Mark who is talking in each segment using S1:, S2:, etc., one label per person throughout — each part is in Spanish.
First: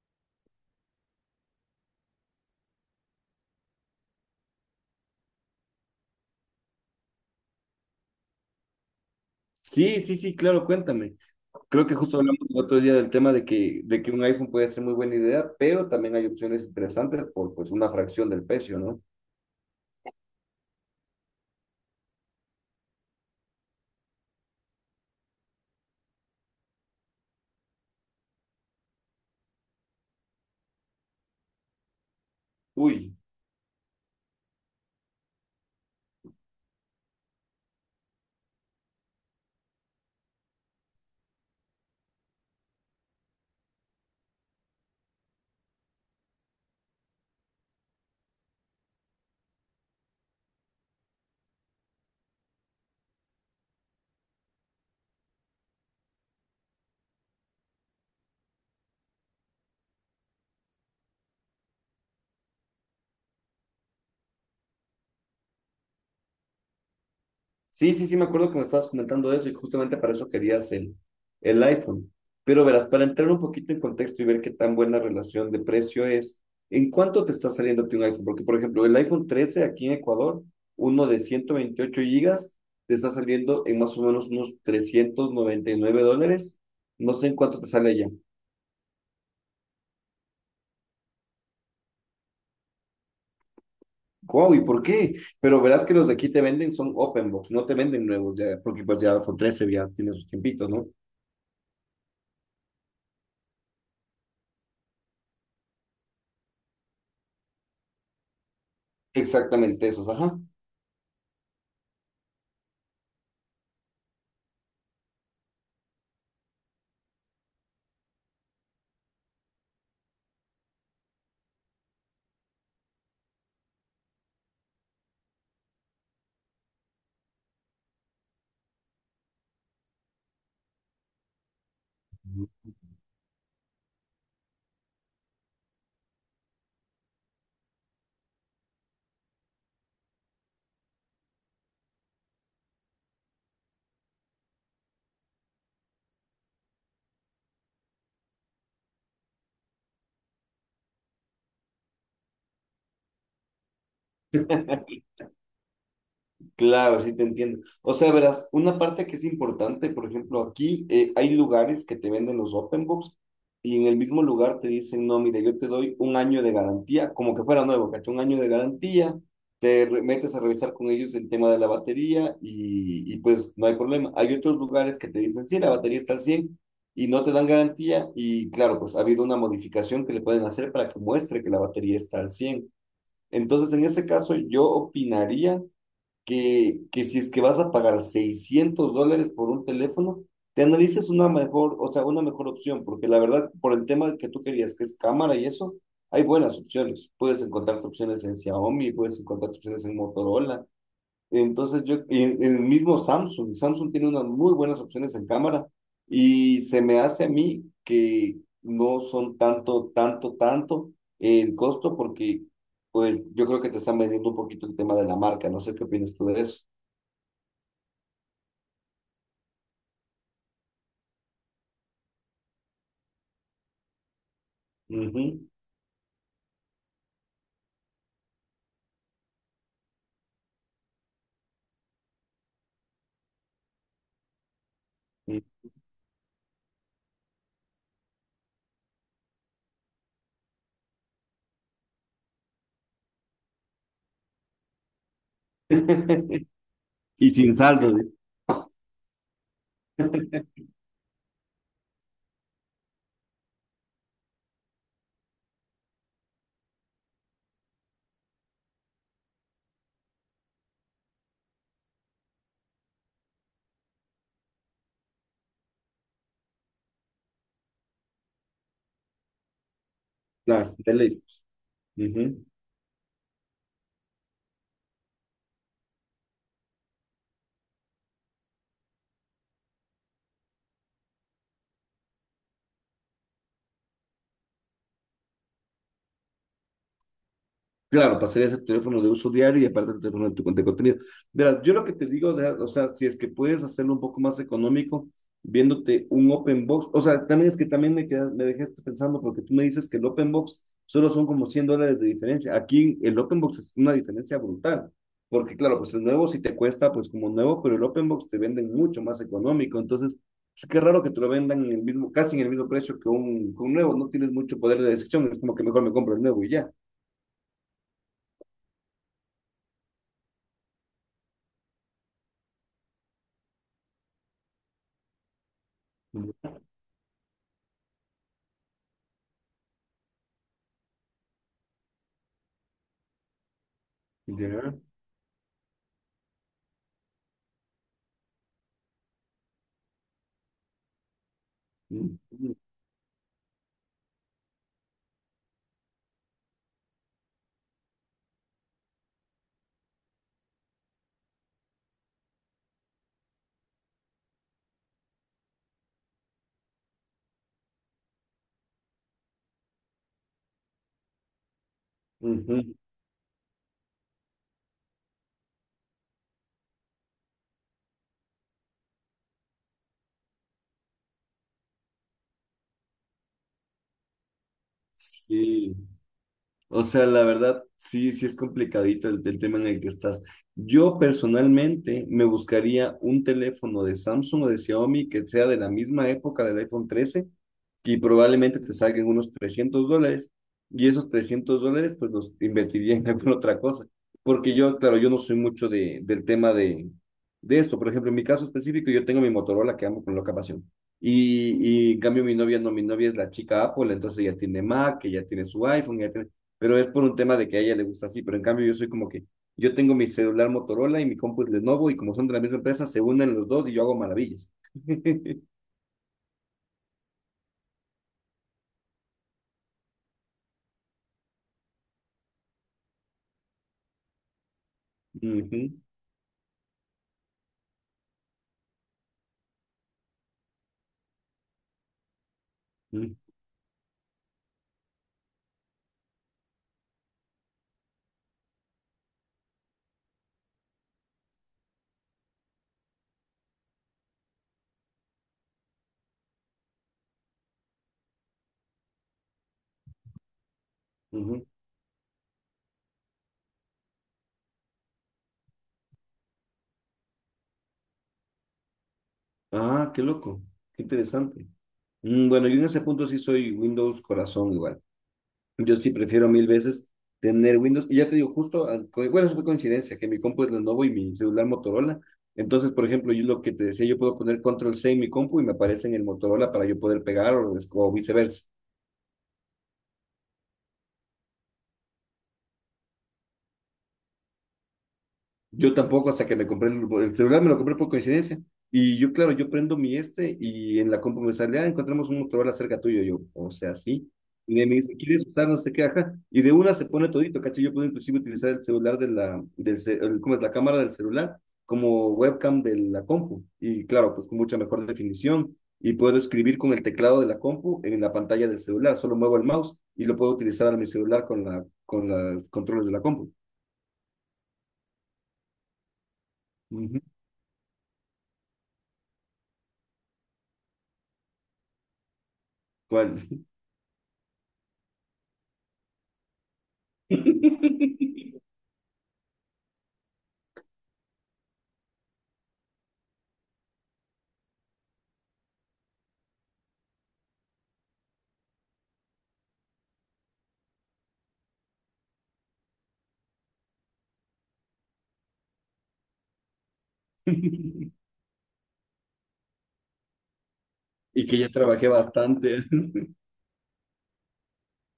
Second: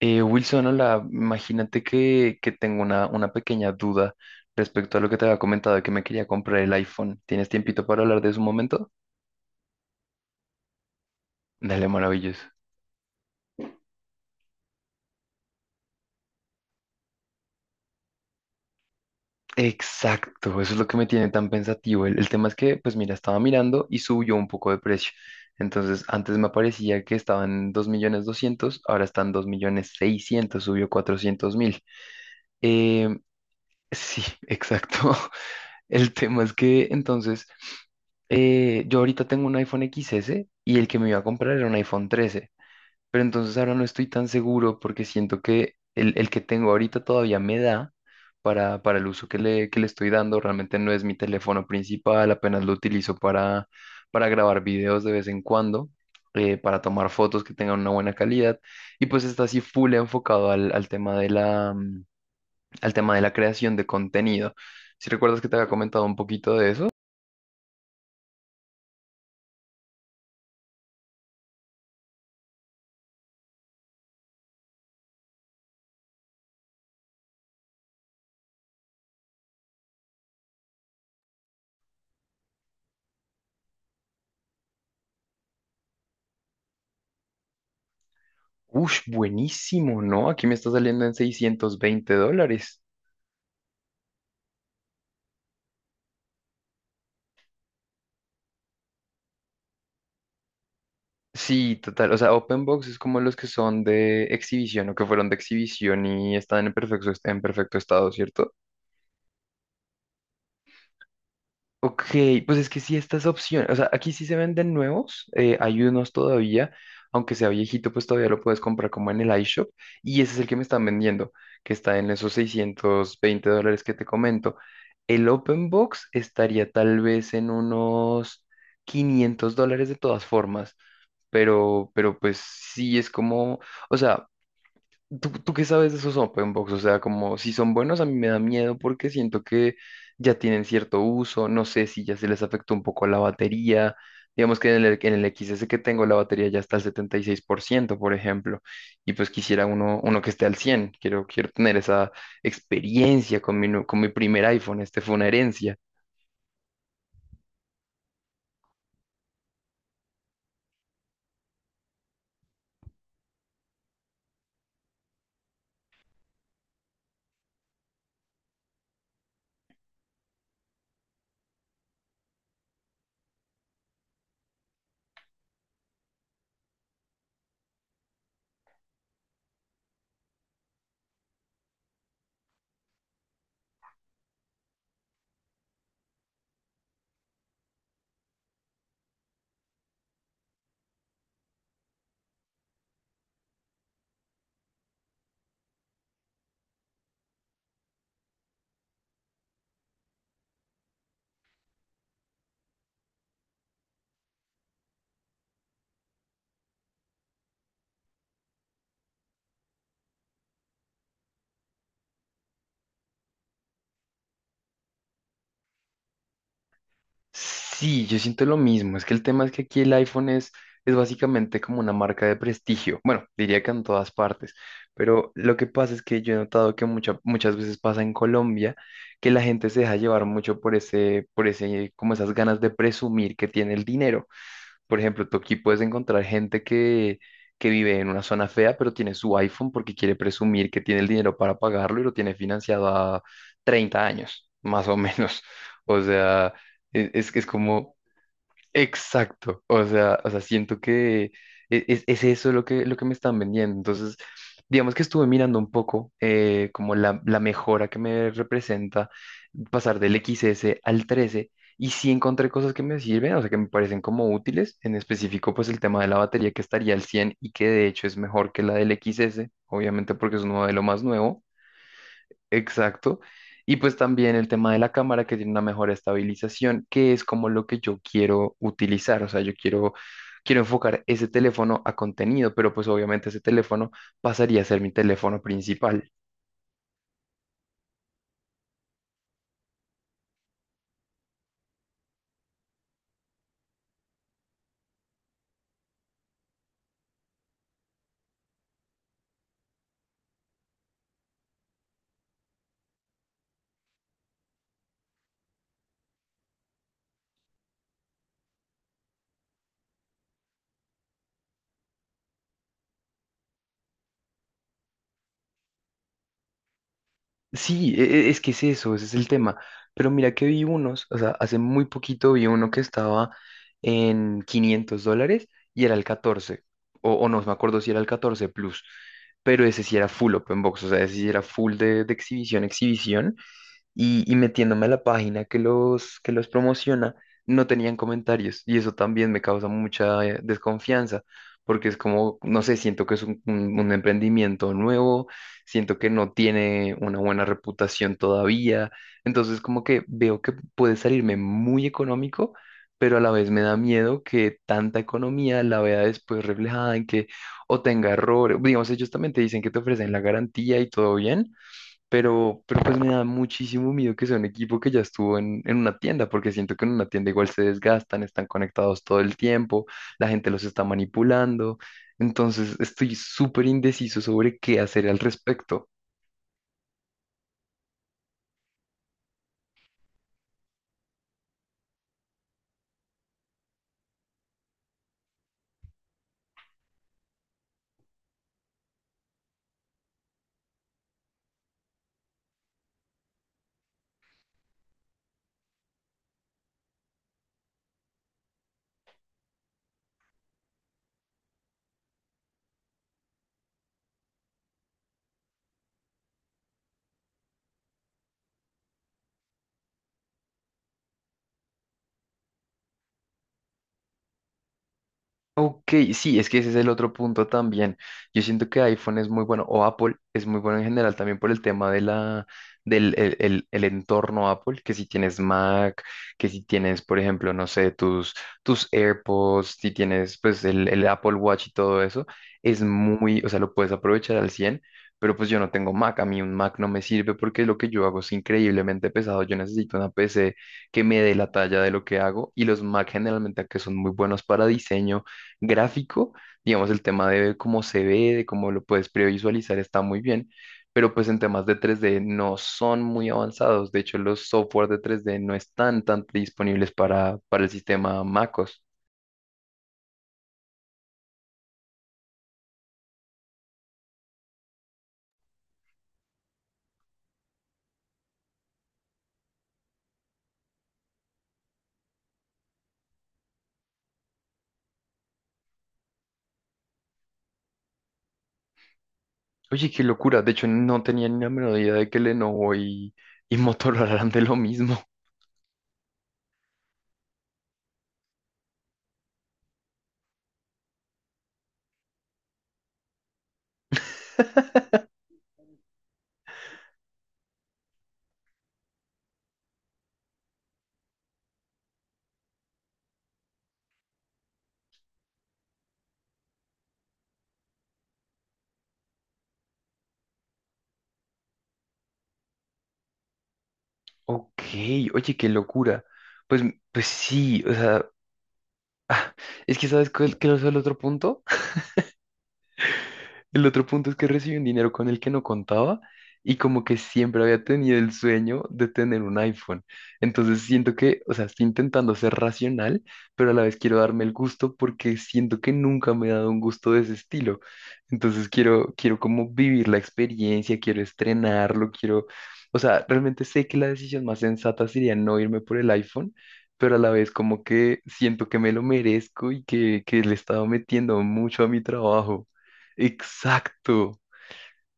S1: Wilson, hola, imagínate que tengo una pequeña duda respecto a lo que te había comentado de que me quería comprar el iPhone. ¿Tienes tiempito para hablar de eso un momento?
S2: Sí, sí, sí, claro, cuéntame. Creo
S1: Dale,
S2: que justo hablamos
S1: maravilloso.
S2: el otro día del tema de que un iPhone puede ser muy buena idea, pero también hay opciones interesantes por pues una fracción del precio, ¿no?
S1: Exacto, eso es lo que me tiene tan pensativo. El tema es que, pues mira, estaba mirando y subió un poco de precio. Entonces, antes me aparecía que estaban dos en 2.200.000, ahora están 2.600.000, subió 400.000. Eh,
S2: Uy.
S1: sí, exacto. El tema es que entonces yo ahorita tengo un iPhone XS y el que me iba a comprar era un iPhone 13, pero entonces ahora no estoy tan seguro porque siento que el que tengo ahorita todavía me da para el uso que que le estoy dando, realmente no es mi teléfono principal, apenas lo utilizo para grabar videos de vez en cuando, para tomar fotos que tengan una buena calidad, y pues está así full enfocado al tema de al tema de la creación de contenido. Si recuerdas que te había comentado un poquito de eso.
S2: Sí, sí, sí, me acuerdo que me estabas comentando eso y justamente para eso querías el iPhone. Pero verás, para entrar un poquito en contexto y ver qué tan buena relación de precio es, ¿en cuánto te está saliendo a ti un iPhone? Porque, por ejemplo, el iPhone 13 aquí en Ecuador, uno de 128 gigas, te está saliendo en más o menos unos $399. No sé en cuánto te sale allá.
S1: Ush, buenísimo, ¿no? Aquí me está saliendo en $620.
S2: ¡Wow! ¿Y por qué? Pero verás que los de aquí te venden son open box, no te venden nuevos ya, porque pues ya iPhone 13 ya tiene sus tiempitos, ¿no?
S1: Sí, total. O sea, open box es como los que son de exhibición o que fueron de exhibición y están en perfecto estado, ¿cierto?
S2: Exactamente esos, ajá.
S1: Ok, pues es que sí, estas opciones, o sea, aquí sí se venden nuevos, hay unos todavía, aunque sea viejito, pues todavía lo puedes comprar como en el iShop, y ese es el que me están vendiendo, que está en esos $620 que te comento. El Open Box estaría tal vez en unos $500 de todas formas, pero pues sí es como, o sea, ¿Tú qué sabes de esos open box? O sea, como si son buenos, a mí me da miedo porque siento que ya tienen cierto uso. No sé si ya se les afectó un poco la batería. Digamos que en el XS que tengo la batería ya está al 76%, por ciento por ejemplo. Y pues quisiera uno que esté al 100. Quiero tener esa experiencia con mi, con mi primer iPhone. Este fue una herencia.
S2: Claro, sí te entiendo. O sea, verás, una parte que es importante, por ejemplo, aquí hay lugares que te venden los open books y en el mismo lugar te dicen, no, mire, yo te doy un año de garantía, como que fuera nuevo, ¿cachai? Un año de garantía, metes a revisar con ellos el tema de la batería y pues no hay problema. Hay otros lugares que te dicen, sí, la batería está al 100 y no te dan garantía y claro, pues ha habido una modificación que le pueden hacer para que muestre que la batería está al cien. Entonces, en ese caso, yo opinaría que si es que vas a pagar $600 por un teléfono, te analices una mejor, o sea, una mejor opción, porque la verdad, por el tema que tú querías, que es cámara y eso, hay buenas opciones. Puedes encontrar opciones en Xiaomi, puedes encontrar opciones en Motorola, entonces yo, y el mismo Samsung, Samsung tiene unas muy buenas opciones en cámara y se me hace a mí que no son tanto, tanto, tanto el costo porque pues yo creo que te están vendiendo un poquito el tema de la marca, no sé qué opinas tú de eso.
S1: Sí, yo siento lo mismo. Es que el tema es que aquí el iPhone es básicamente como una marca de prestigio. Bueno, diría que en todas partes.
S2: Ujú.
S1: Pero lo que pasa es que yo he notado que muchas veces pasa en Colombia que la gente se deja llevar mucho por ese, como esas ganas de presumir que tiene el dinero. Por ejemplo, tú aquí puedes encontrar gente que vive en una zona fea, pero tiene su iPhone porque quiere presumir que tiene el dinero para pagarlo y lo tiene financiado a 30 años, más o menos. O sea, es
S2: Y
S1: que es
S2: sin
S1: como,
S2: saldo, ¿eh?
S1: exacto, o sea, siento que es eso lo que me están vendiendo. Entonces, digamos que estuve mirando un poco como la mejora que me representa pasar del X S al 13 y sí encontré cosas que me sirven, o sea, que me parecen como útiles, en específico pues el tema de la batería que estaría al 100 y que de hecho es mejor que la del X S, obviamente porque es un
S2: Claro,
S1: modelo
S2: de
S1: más
S2: ley.
S1: nuevo. Exacto. Y pues también el tema de la cámara que tiene una mejor estabilización, que es como lo que yo quiero utilizar. O sea, quiero enfocar ese teléfono a contenido, pero pues obviamente ese teléfono pasaría a ser mi teléfono principal.
S2: Claro, pasarías a teléfono de uso diario y aparte el teléfono de tu de contenido. Verás, yo lo que te digo, o sea, si es que puedes hacerlo un poco más económico, viéndote un open box, o sea, también es que también me quedas, me dejaste pensando porque tú me dices que el open box solo son como $100 de diferencia. Aquí el open box es una diferencia brutal, porque claro, pues el nuevo sí te cuesta pues como nuevo, pero el open box te venden mucho más económico, entonces es que raro que te lo vendan en el mismo, casi en el mismo precio que un nuevo, no tienes mucho poder de decisión, es como que mejor me compro el nuevo y ya.
S1: Sí, es que es eso, ese es el tema. Pero mira que vi unos, o sea, hace muy poquito vi uno que estaba en $500 y era el 14 o no me acuerdo si era el 14 Plus, pero ese sí era full open box, o sea, ese sí era full de exhibición, exhibición. Y, y
S2: Ya.
S1: metiéndome a la página que que los promociona, no tenían comentarios y eso también me causa mucha desconfianza porque es como,
S2: Ujú.
S1: no sé, siento que es un emprendimiento nuevo, siento que no tiene una buena reputación todavía, entonces como que veo que puede salirme muy económico. Pero a la vez me da miedo que tanta economía la vea después reflejada en que o tenga errores. Digamos, ellos también te dicen que te ofrecen la garantía y todo bien,
S2: Ujú.
S1: pero pues me da muchísimo miedo que sea un equipo que ya estuvo en una tienda, porque siento que en una tienda igual se desgastan, están conectados todo el tiempo, la gente los está manipulando. Entonces estoy súper indeciso sobre qué hacer al
S2: Sí.
S1: respecto.
S2: O sea, la verdad, sí, sí es complicadito el tema en el que estás. Yo personalmente me buscaría un teléfono de Samsung o de Xiaomi que sea de la misma época del iPhone 13 y probablemente te salgan unos $300 y esos $300 pues los invertiría en alguna otra cosa. Porque yo, claro, yo no soy mucho del tema de esto. Por ejemplo, en mi caso específico, yo tengo mi Motorola que amo con loca pasión. Y en cambio mi novia no, mi novia es la chica Apple, entonces ella tiene Mac, ella tiene su iPhone, ella tiene, pero es por un tema de que a ella le gusta así, pero en cambio yo soy como que yo tengo mi celular Motorola y mi compu es Lenovo y como son de la misma empresa se unen los dos y yo hago maravillas.
S1: Ok, sí, es que ese es el otro punto también. Yo siento que iPhone es muy bueno, o Apple es muy bueno en general también por el tema de del el entorno Apple, que si tienes
S2: Ujú,
S1: Mac, que si tienes, por ejemplo, no sé, tus AirPods, si tienes pues el Apple Watch y todo eso, es
S2: ujú,
S1: muy, o sea, lo puedes aprovechar al 100. Pero pues yo no tengo Mac, a mí un Mac no me sirve porque lo que yo hago es increíblemente pesado, yo necesito una PC que me dé la talla de lo que hago, y los Mac generalmente que son muy buenos para diseño gráfico, digamos, el tema de cómo se ve, de cómo lo puedes previsualizar está muy bien, pero pues en
S2: ujú.
S1: temas de 3D no son muy avanzados. De hecho, los software de 3D no están tan disponibles para el sistema MacOS.
S2: Ah, qué loco, qué interesante. Mm. Bueno, yo en ese punto sí soy Windows corazón igual. Yo sí prefiero mil veces tener Windows. Y ya te digo, justo, bueno, eso fue coincidencia, que mi compu es Lenovo y mi celular Motorola. Entonces, por ejemplo, yo lo que te decía, yo puedo poner Control C en mi compu y me aparece en el Motorola para yo poder pegar o viceversa.
S1: Oye, qué locura. De hecho, no tenía ni la menor idea de que Lenovo y Motorola eran de lo mismo.
S2: Yo tampoco, hasta que me compré el celular, me lo compré por coincidencia. Y yo, claro, yo prendo mi este y en la compu me sale, ah, encontramos un Motorola cerca tuyo. Yo, o sea, sí. Y de ahí me dice, ¿quieres usar? No sé qué, ajá. Y de una se pone todito, ¿cachai? Yo puedo inclusive utilizar el celular de la, del, ce- el- ¿cómo es? La cámara del celular como webcam de la compu. Y claro, pues con mucha mejor definición. Y puedo escribir con el teclado de la compu en la pantalla del celular. Solo muevo el mouse y lo puedo utilizar en mi celular con la, con los controles de la compu.
S1: Ok, oye, qué locura. Pues,
S2: Ujú.
S1: pues sí, o sea, es que sabes cuál qué es el otro punto.
S2: ¿Cuál?
S1: El otro punto es que recibí un dinero con el que no contaba y como que siempre había tenido el sueño de tener un iPhone. Entonces siento que, o sea, estoy intentando ser racional, pero a la vez quiero darme el gusto porque siento que nunca me he dado un gusto de ese estilo. Entonces quiero como vivir la experiencia, quiero estrenarlo, quiero, o sea, realmente sé que la decisión más sensata sería no irme por el iPhone. Pero a la vez como
S2: y
S1: que siento que me lo merezco y que le he estado metiendo
S2: que ya
S1: mucho a mi
S2: trabajé
S1: trabajo.
S2: bastante.
S1: Exacto.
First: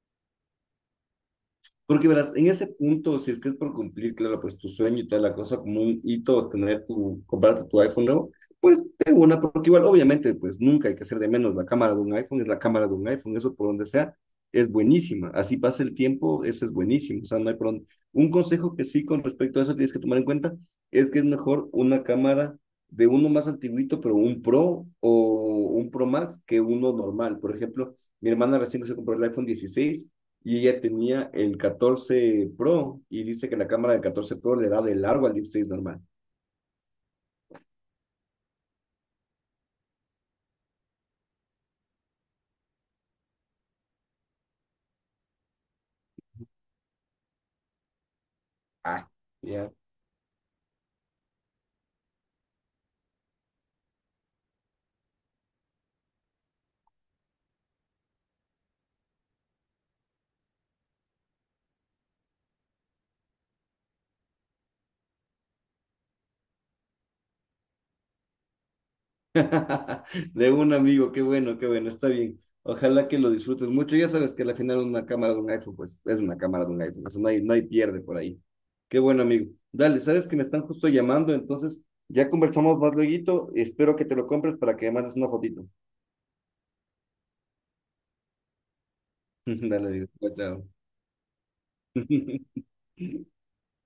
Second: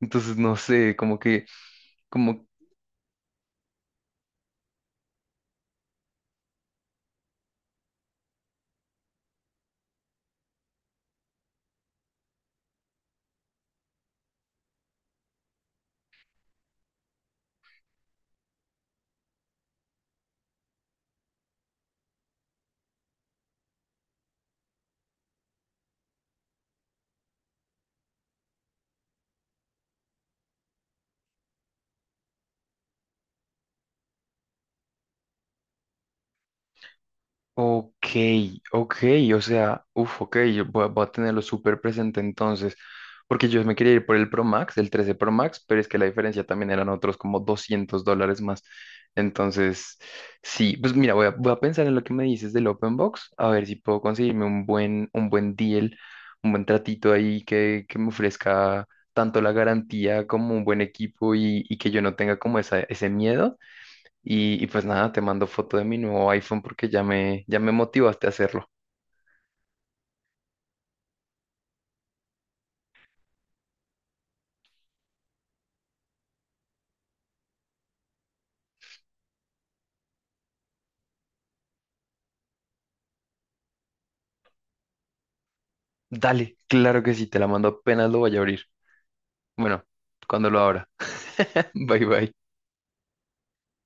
S1: Entonces, no sé, como que,
S2: Porque verás,
S1: como,
S2: en ese punto, si es que es por cumplir, claro, pues tu sueño y toda la cosa, como un hito, tener tu, comprarte tu iPhone nuevo, pues de una, porque igual, obviamente, pues nunca hay que hacer de menos la cámara de un iPhone, es la cámara de un iPhone, eso por donde sea, es buenísima. Así pasa el tiempo, eso es buenísimo. O sea, no hay por dónde. Un consejo que sí con respecto a eso tienes que tomar en cuenta es que es mejor una cámara de uno más antiguito, pero un Pro o un Pro Max que uno normal. Por ejemplo, mi hermana recién que se compró el iPhone 16 y ella tenía el 14 Pro y dice que la cámara del 14 Pro le da de largo al 16 normal.
S1: ok, ok, o sea, uff, ok, yo voy, a voy a tenerlo súper presente entonces, porque yo me quería ir por el Pro Max, el 13 Pro Max, pero es que la diferencia también eran otros como $200 más.
S2: Ah, ya.
S1: Entonces, sí, pues mira, voy a pensar en lo que me dices del Open Box, a ver si puedo conseguirme un buen deal, un buen tratito ahí que me ofrezca tanto la garantía como un buen equipo y que yo no tenga como esa, ese miedo. Y pues nada, te mando foto de mi nuevo iPhone porque ya ya me motivaste a hacerlo.
S2: Yeah. De un amigo, qué bueno, está bien. Ojalá que lo disfrutes mucho. Ya sabes que al final una cámara de un iPhone, pues es una cámara de un iPhone, eso no hay pierde por ahí. Qué bueno, amigo. Dale, sabes que me están justo llamando, entonces ya conversamos más luego. Espero que te lo compres para que me mandes una fotito.
S1: Dale, claro que sí, te la mando apenas lo vaya a abrir. Bueno,
S2: Dale, amigo.
S1: cuando lo
S2: Chao.
S1: abra. Bye bye.
S2: Chao.